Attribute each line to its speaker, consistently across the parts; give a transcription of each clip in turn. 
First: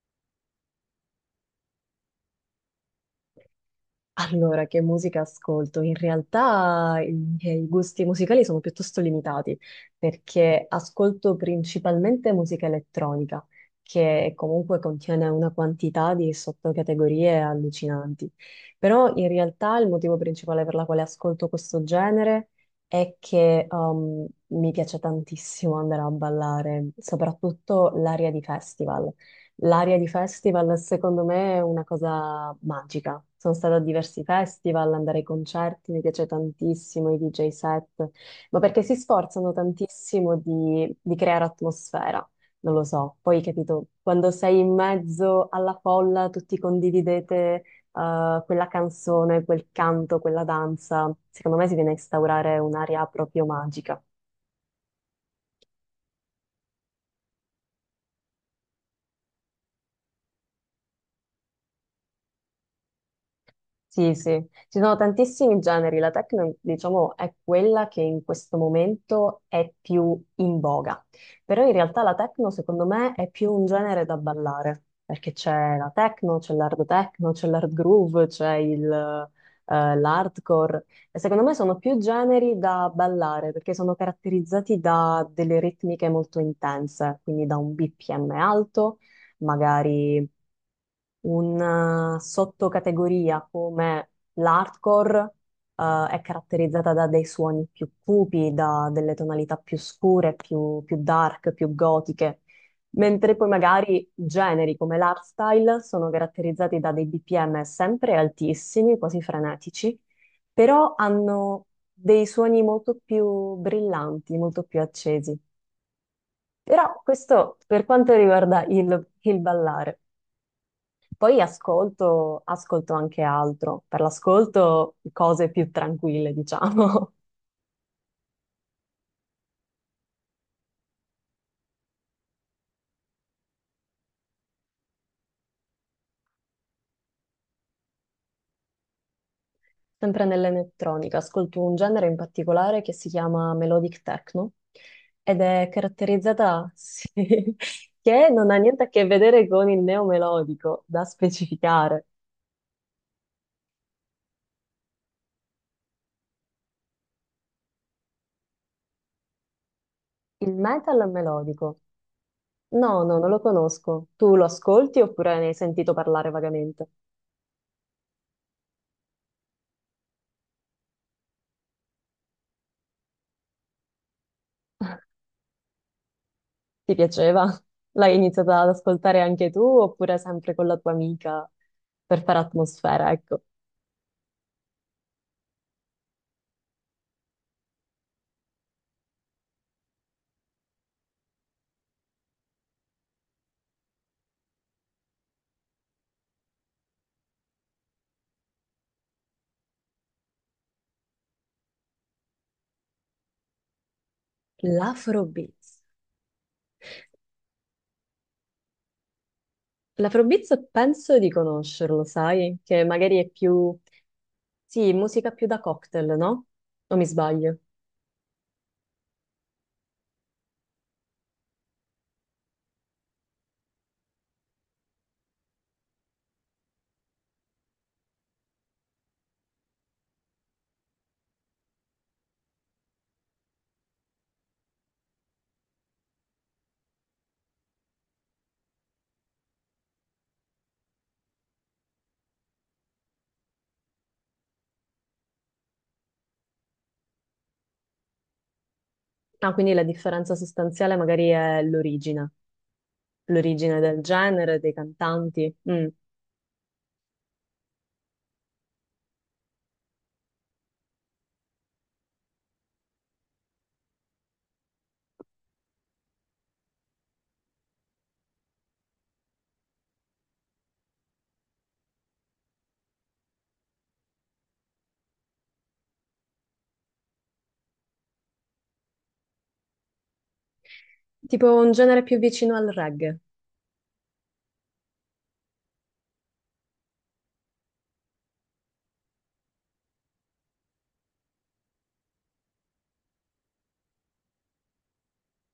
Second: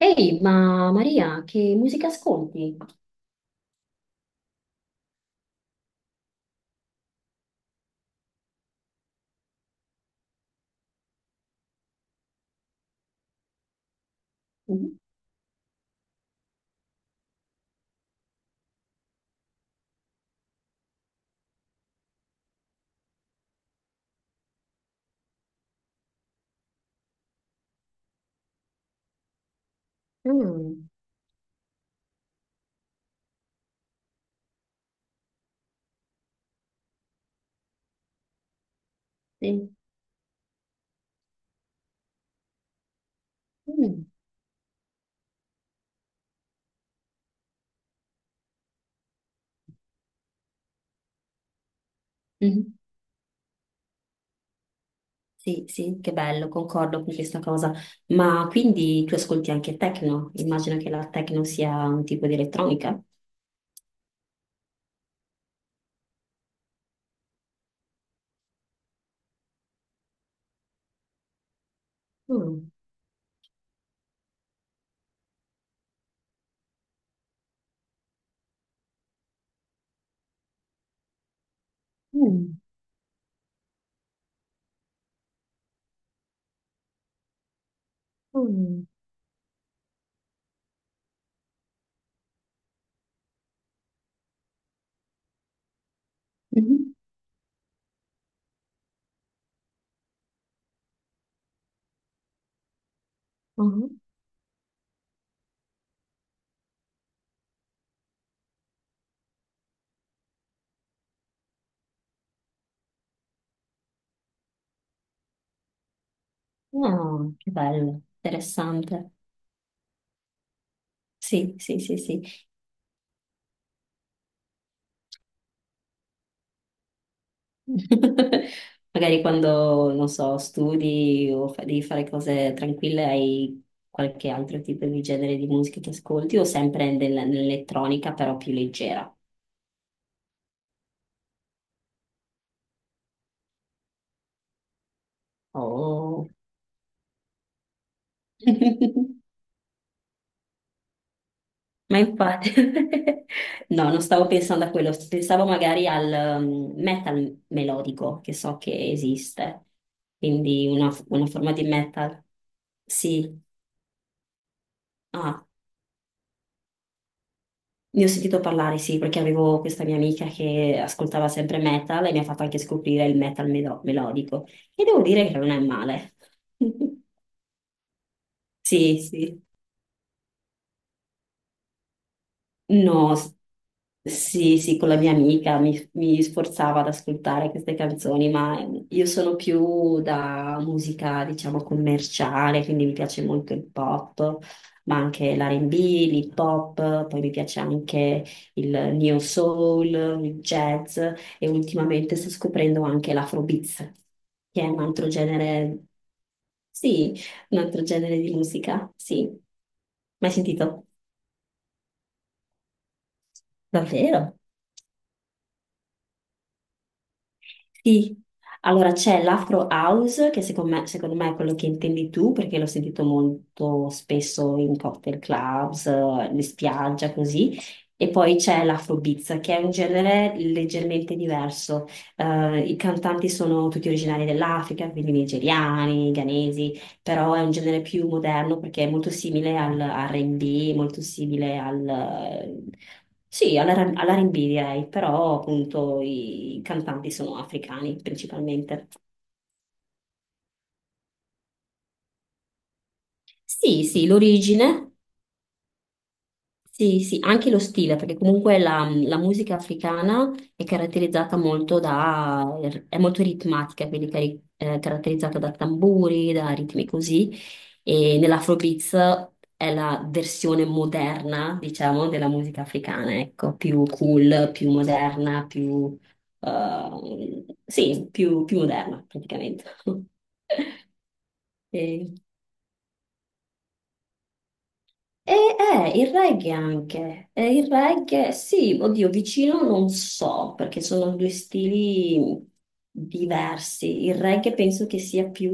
Speaker 1: Ehi, ma Maria, che musica ascolti?
Speaker 2: Allora, che musica ascolto? In realtà i miei gusti musicali sono piuttosto limitati perché ascolto principalmente musica elettronica, che comunque
Speaker 1: Mhm.
Speaker 2: contiene una quantità di sottocategorie allucinanti. Però in realtà il motivo principale per la quale ascolto questo genere è che mi piace tantissimo andare a ballare, soprattutto l'area di festival. L'aria di festival
Speaker 1: Mm,
Speaker 2: secondo me è una cosa magica. Sono stata a diversi festival, andare ai concerti, mi piace tantissimo i DJ set, ma perché si sforzano
Speaker 1: sì.
Speaker 2: tantissimo di, creare atmosfera, non lo so. Poi, capito,
Speaker 1: Mm,
Speaker 2: quando sei in mezzo alla folla, tutti condividete quella canzone, quel canto, quella danza, secondo me si viene a instaurare
Speaker 1: mhm.
Speaker 2: un'aria proprio magica.
Speaker 1: Sì, sì, che bello, concordo con questa cosa. Ma quindi tu ascolti anche techno? Immagino che la techno sia un tipo di elettronica.
Speaker 2: Sì, sì, ci sono tantissimi generi, la techno, diciamo, è quella che in questo momento è più in voga, però in realtà la techno
Speaker 1: Mm,
Speaker 2: secondo me è più un genere da ballare, perché c'è la techno, c'è l'hard groove, c'è l'hardcore, e secondo me sono più generi
Speaker 1: mm,
Speaker 2: da ballare, perché sono caratterizzati da delle ritmiche molto intense, quindi da un BPM
Speaker 1: mm,
Speaker 2: alto, magari una sottocategoria come l'hardcore, è caratterizzata
Speaker 1: mhm.
Speaker 2: da dei suoni più cupi, da delle tonalità più scure, più dark, più gotiche, mentre poi
Speaker 1: Mhm.
Speaker 2: magari generi come l'hardstyle sono caratterizzati da dei BPM sempre altissimi, quasi frenetici, però hanno dei suoni molto più brillanti, molto più accesi. Però
Speaker 1: Ah, che
Speaker 2: questo per
Speaker 1: bello,
Speaker 2: quanto riguarda
Speaker 1: interessante.
Speaker 2: il ballare. Poi
Speaker 1: Sì, sì, sì, sì.
Speaker 2: ascolto, ascolto anche altro, per l'ascolto cose più tranquille, diciamo,
Speaker 1: Magari quando, non so, studi o devi fare cose tranquille, hai qualche altro tipo di genere di musica che ascolti o sempre nell'elettronica, però più leggera.
Speaker 2: sempre nell'elettronica. Ascolto un genere in particolare che si chiama melodic techno ed è
Speaker 1: Oh.
Speaker 2: caratterizzata, sì, che non ha niente a che vedere con il neomelodico, da
Speaker 1: Ma
Speaker 2: specificare.
Speaker 1: infatti, no, non stavo pensando a quello, pensavo magari al metal melodico che so che esiste,
Speaker 2: Il
Speaker 1: quindi
Speaker 2: metal
Speaker 1: una forma di
Speaker 2: melodico.
Speaker 1: metal.
Speaker 2: No, no, non lo
Speaker 1: Sì.
Speaker 2: conosco. Tu lo ascolti oppure
Speaker 1: Ah,
Speaker 2: ne hai sentito parlare vagamente?
Speaker 1: ne ho sentito parlare, sì, perché avevo questa mia amica che ascoltava sempre metal e mi ha fatto anche scoprire il metal melodico. E devo dire che non è male.
Speaker 2: Ti piaceva? L'hai iniziata ad
Speaker 1: Sì,
Speaker 2: ascoltare
Speaker 1: sì.
Speaker 2: anche tu oppure sempre con la tua amica per fare atmosfera,
Speaker 1: No, s-
Speaker 2: ecco.
Speaker 1: sì, sì, con la mia amica mi sforzava ad ascoltare queste canzoni, ma io sono più da musica, diciamo, commerciale, quindi mi piace molto il pop, ma anche l'R&B, l'hip hop, poi mi piace anche il neo soul, il jazz e ultimamente sto scoprendo anche l'afrobeats, che è un altro
Speaker 2: L'Afrobeats.
Speaker 1: genere, sì, un altro genere di musica, sì. Mai
Speaker 2: L'Afrobeats
Speaker 1: sentito?
Speaker 2: penso di conoscerlo, sai? Che magari è più...
Speaker 1: Davvero?
Speaker 2: Sì, musica più da cocktail, no? O mi sbaglio?
Speaker 1: Sì, allora c'è l'Afro House, che secondo me è quello che intendi tu, perché l'ho sentito molto spesso in cocktail clubs, in spiaggia, così. E poi c'è l'Afrobeats, che è un genere leggermente diverso. I cantanti sono tutti originari dell'Africa, quindi nigeriani, ghanesi, però è un genere più moderno perché è molto simile al R&B, molto simile al... Sì, all'R&B direi, però appunto i cantanti sono africani principalmente.
Speaker 2: Ah, quindi la differenza sostanziale magari è l'origine, l'origine
Speaker 1: Sì,
Speaker 2: del
Speaker 1: sì,
Speaker 2: genere, dei
Speaker 1: l'origine.
Speaker 2: cantanti. Mm.
Speaker 1: Sì, sì, anche lo stile, perché comunque la musica africana è caratterizzata molto da, è molto ritmatica, quindi è caratterizzata da tamburi, da ritmi così, e nell'Afrobeats è la versione moderna, diciamo, della musica africana, ecco, più cool, più moderna, più, sì, più, più moderna praticamente.
Speaker 2: Tipo un genere
Speaker 1: E-
Speaker 2: più vicino al reggae.
Speaker 1: e il reggae anche. Il reggae sì, oddio, vicino non so, perché sono due stili diversi. Il reggae penso che sia più,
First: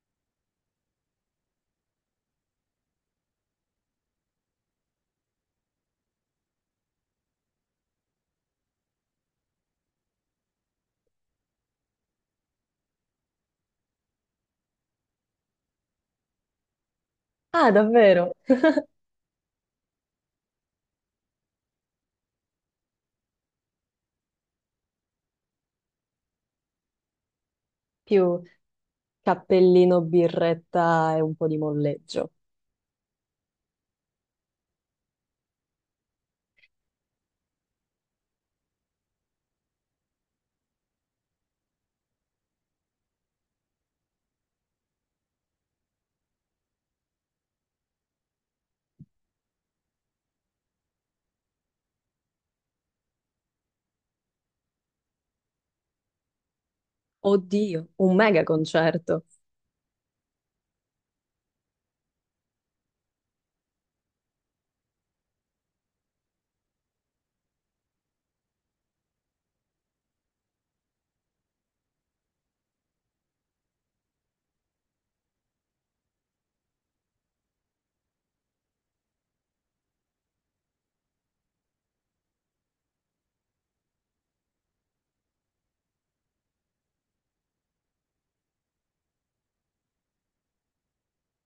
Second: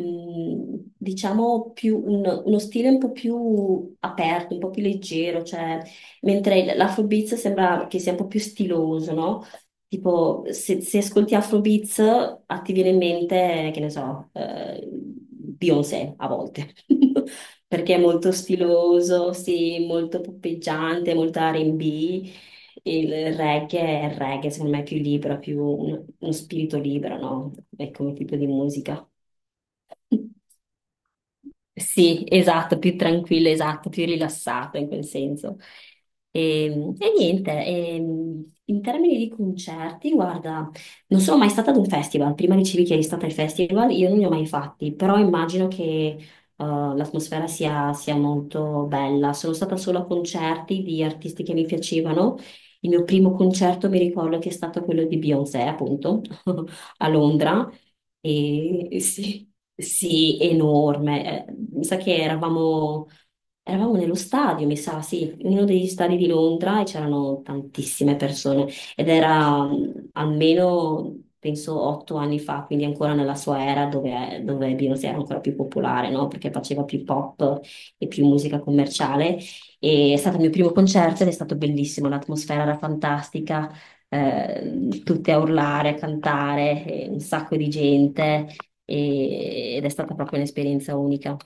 Speaker 1: mm, diciamo, più uno stile un po' più aperto, un po' più leggero, cioè, mentre l'afrobeats sembra che sia un po' più stiloso, no? Tipo, se ascolti Afrobeats, a ti viene in mente, che ne so, Beyoncé a volte.
Speaker 2: Ah,
Speaker 1: Perché è
Speaker 2: davvero?
Speaker 1: molto stiloso, sì, molto poppeggiante, molto R&B. Il reggae è il reggae, secondo me è più libero, più uno spirito libero, no? È come tipo
Speaker 2: Più
Speaker 1: di musica.
Speaker 2: cappellino, birretta e un po' di
Speaker 1: Sì,
Speaker 2: molleggio.
Speaker 1: esatto, più tranquillo, esatto, più rilassato in quel senso. E, e niente, in termini di concerti, guarda, non sono mai stata ad un festival, prima dicevi che eri stata ai festival, io non li ho mai fatti, però immagino che l'atmosfera sia molto bella. Sono stata solo a concerti di artisti che mi piacevano. Il mio primo concerto mi ricordo che è stato quello di Beyoncé, appunto, a Londra.
Speaker 2: Oddio, un mega
Speaker 1: E
Speaker 2: concerto.
Speaker 1: sì, sì, enorme. Mi sa che eravamo nello stadio, mi sa, sì, in uno degli stadi di Londra e c'erano tantissime persone ed era almeno, penso, 8 anni fa, quindi ancora nella sua era dove Beyoncé era ancora più popolare, no? Perché faceva più pop e più musica commerciale. E è stato il mio primo concerto ed è stato bellissimo, l'atmosfera era fantastica, tutte a urlare, a cantare, un sacco di gente ed è stata proprio un'esperienza unica.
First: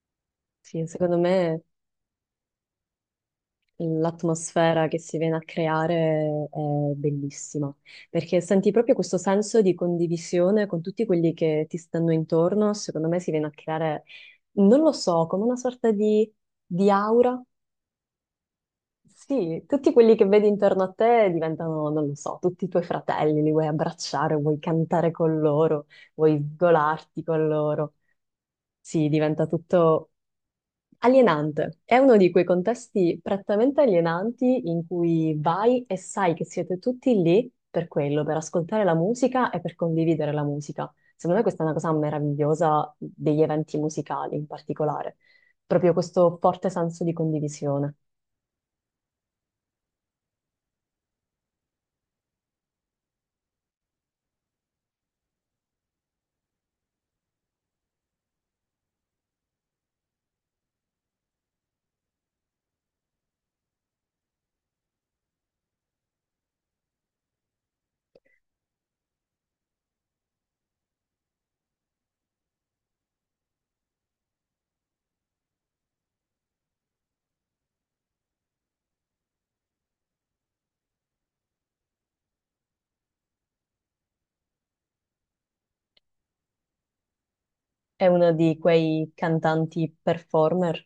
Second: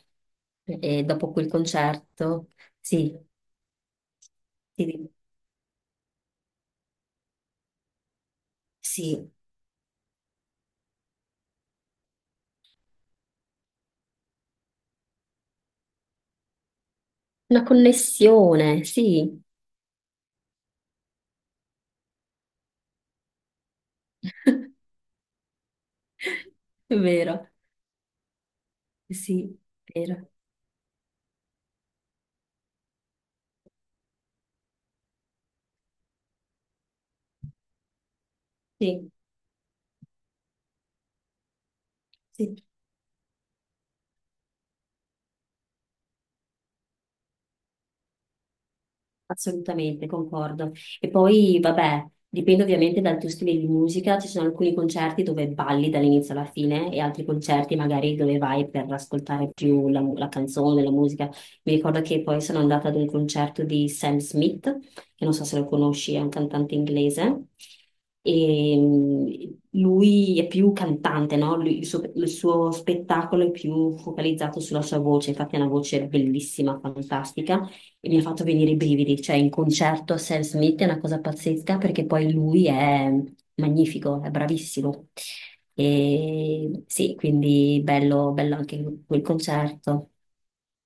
Speaker 2: Sì,
Speaker 1: E
Speaker 2: secondo
Speaker 1: dopo quel
Speaker 2: me
Speaker 1: concerto, sì,
Speaker 2: l'atmosfera che
Speaker 1: sì,
Speaker 2: si viene a creare è bellissima, perché senti proprio questo
Speaker 1: sì,
Speaker 2: senso di condivisione con tutti quelli che ti stanno intorno. Secondo me si viene a creare, non lo so, come una sorta di aura.
Speaker 1: una connessione, sì.
Speaker 2: Sì, tutti quelli che vedi intorno a te diventano, non lo so, tutti i tuoi fratelli, li vuoi abbracciare, vuoi cantare con loro, vuoi
Speaker 1: È
Speaker 2: sgolarti con
Speaker 1: vero,
Speaker 2: loro. Sì, diventa
Speaker 1: sì, è
Speaker 2: tutto
Speaker 1: vero,
Speaker 2: alienante. È uno di quei contesti prettamente alienanti in cui vai e sai che siete tutti lì per quello, per ascoltare la
Speaker 1: sì,
Speaker 2: musica e per condividere la musica. Secondo me questa è una cosa
Speaker 1: sì.
Speaker 2: meravigliosa degli eventi musicali in particolare, proprio questo forte senso di condivisione.
Speaker 1: Assolutamente, concordo. E poi, vabbè, dipende ovviamente dal tuo stile di musica, ci sono alcuni concerti dove balli dall'inizio alla fine e altri concerti magari dove vai per ascoltare più la canzone, la musica. Mi ricordo che poi sono andata ad un concerto di Sam Smith, che non so se lo conosci, è un cantante inglese, e lui è più cantante, no? Il suo spettacolo è più focalizzato sulla sua voce, infatti ha una voce bellissima, fantastica e mi ha fatto venire i brividi, cioè in concerto Sam Smith è una cosa pazzesca perché poi lui è magnifico, è bravissimo. E sì, quindi
Speaker 2: È uno
Speaker 1: bello, bello
Speaker 2: di
Speaker 1: anche
Speaker 2: quei
Speaker 1: quel
Speaker 2: cantanti
Speaker 1: concerto.
Speaker 2: performer.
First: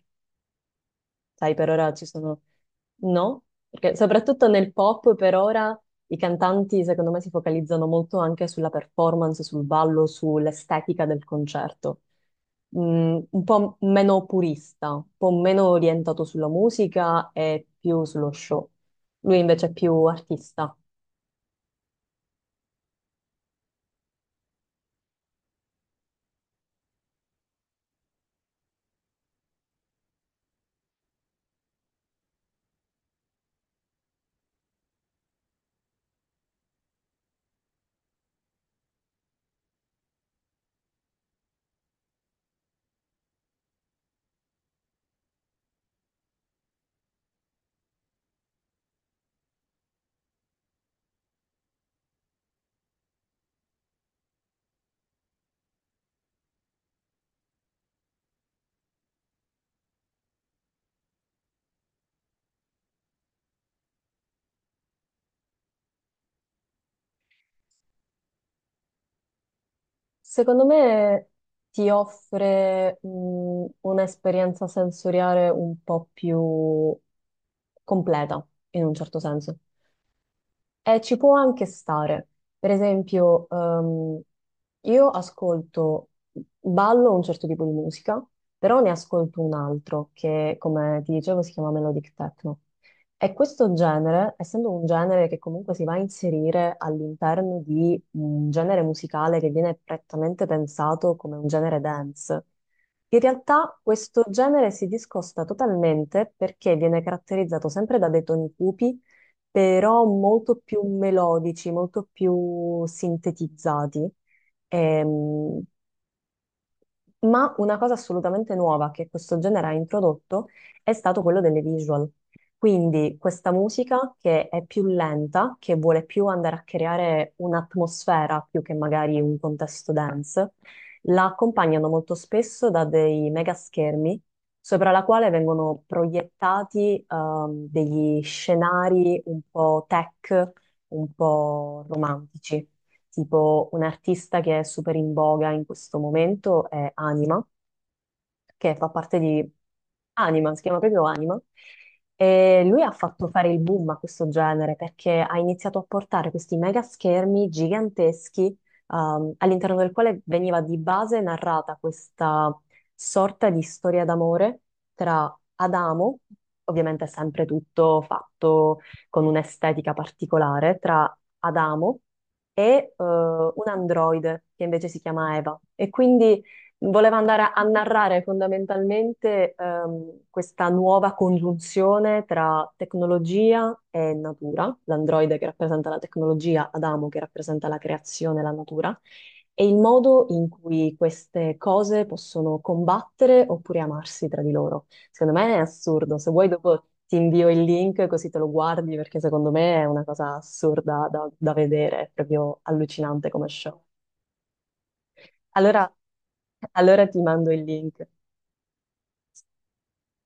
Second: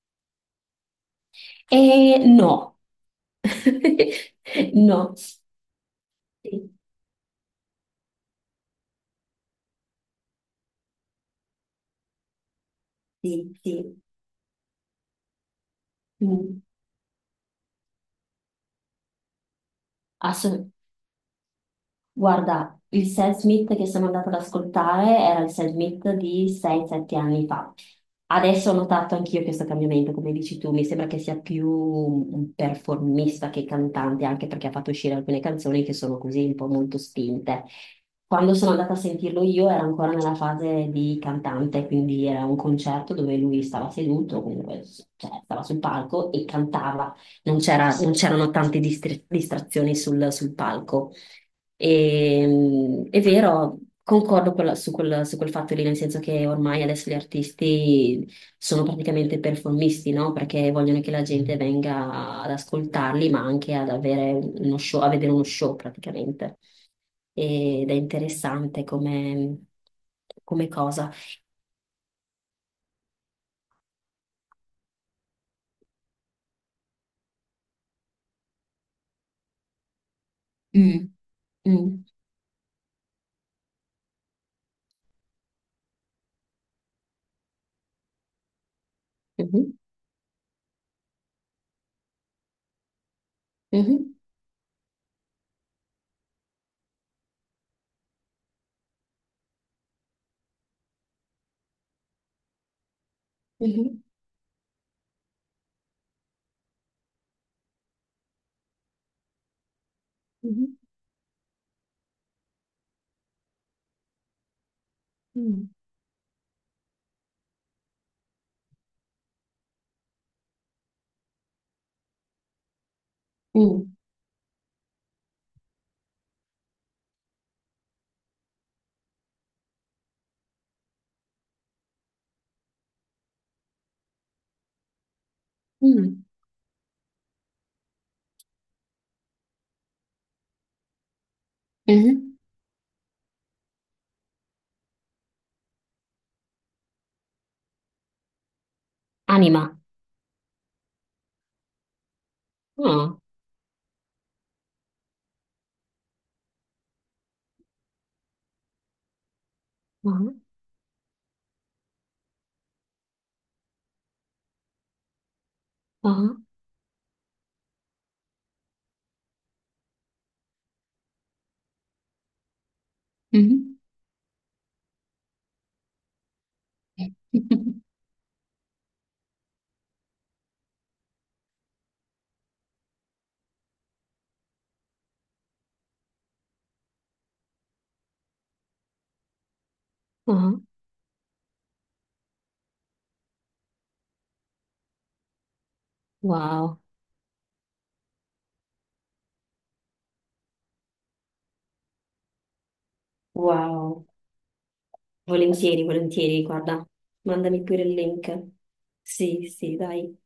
Speaker 2: Sai, per ora ci
Speaker 1: E
Speaker 2: sono...
Speaker 1: no,
Speaker 2: No? Perché soprattutto nel pop
Speaker 1: no,
Speaker 2: per ora i
Speaker 1: sì,
Speaker 2: cantanti secondo me si focalizzano molto anche sulla performance, sul ballo, sull'estetica del concerto. Mm, un
Speaker 1: sì,
Speaker 2: po'
Speaker 1: sì.
Speaker 2: meno purista, un po' meno orientato sulla
Speaker 1: Mm.
Speaker 2: musica e più sullo show. Lui invece è più
Speaker 1: Asso-
Speaker 2: artista.
Speaker 1: guarda, il Sam Smith che sono andata ad ascoltare era il Sam Smith di 6-7 anni fa. Adesso ho notato anch'io questo cambiamento, come dici tu, mi sembra che sia più un performista che cantante, anche perché ha fatto uscire alcune canzoni che sono così un po' molto spinte. Quando sono andata a sentirlo io era ancora nella fase di cantante, quindi era un concerto dove lui stava seduto, comunque, cioè, stava sul palco e cantava, non c'erano tante distrazioni sul sul palco. E, è vero, concordo su su quel fatto lì, nel senso che ormai adesso gli artisti sono praticamente performisti, no? Perché vogliono che la gente venga ad ascoltarli, ma anche ad avere uno show, a vedere uno show praticamente. Ed è interessante come,
Speaker 2: Secondo
Speaker 1: come cosa.
Speaker 2: me ti offre un'esperienza sensoriale un po' più completa, in un certo senso.
Speaker 1: Mm.
Speaker 2: Ci può anche
Speaker 1: Mm.
Speaker 2: stare. Per esempio, io ascolto, ballo un certo tipo di musica, però ne ascolto un
Speaker 1: Mhm.
Speaker 2: altro che, come ti dicevo, si chiama Melodic Techno. E questo
Speaker 1: Mhm.
Speaker 2: genere, essendo un genere che comunque si va a inserire all'interno di un genere musicale che viene prettamente pensato come un genere dance, in realtà
Speaker 1: Mhm.
Speaker 2: questo genere si discosta totalmente perché viene caratterizzato sempre da dei toni cupi però molto
Speaker 1: Mhm.
Speaker 2: più melodici, molto più sintetizzati. Ehm,
Speaker 1: Mm.
Speaker 2: ma una cosa assolutamente nuova che questo genere ha introdotto è stato quello delle visual. Quindi questa
Speaker 1: Mm.
Speaker 2: musica che è più lenta, che vuole più andare a creare un'atmosfera più che magari un contesto dance, la accompagnano molto spesso da dei mega schermi sopra la quale vengono
Speaker 1: Mm.
Speaker 2: proiettati degli scenari un po' tech, un po'
Speaker 1: Mhm.
Speaker 2: romantici. Tipo un artista che è super in voga in questo momento è Anima, che fa parte di
Speaker 1: Anima.
Speaker 2: Anima, si chiama proprio Anima, e lui ha
Speaker 1: Ah.
Speaker 2: fatto fare il boom a questo genere perché ha iniziato a portare questi mega schermi giganteschi, all'interno del quale
Speaker 1: Ah.
Speaker 2: veniva di base narrata questa sorta di storia d'amore tra Adamo,
Speaker 1: Ah.
Speaker 2: ovviamente sempre tutto fatto con un'estetica particolare, tra Adamo e un
Speaker 1: Mhm.
Speaker 2: androide che invece si chiama Eva. E quindi voleva andare a narrare fondamentalmente questa nuova congiunzione tra tecnologia e natura, l'androide che rappresenta la tecnologia, Adamo che rappresenta la creazione e la natura, e il modo in
Speaker 1: Ah,
Speaker 2: cui queste cose possono combattere oppure amarsi tra di loro. Secondo me è assurdo, se vuoi
Speaker 1: wow.
Speaker 2: dopo ti invio il link così te lo guardi perché secondo me è una cosa assurda da, da vedere, è proprio allucinante come show.
Speaker 1: Wow, volentieri,
Speaker 2: Allora,
Speaker 1: volentieri, guarda,
Speaker 2: allora ti mando il
Speaker 1: mandami pure il
Speaker 2: link.
Speaker 1: link. Sì, sì, dai.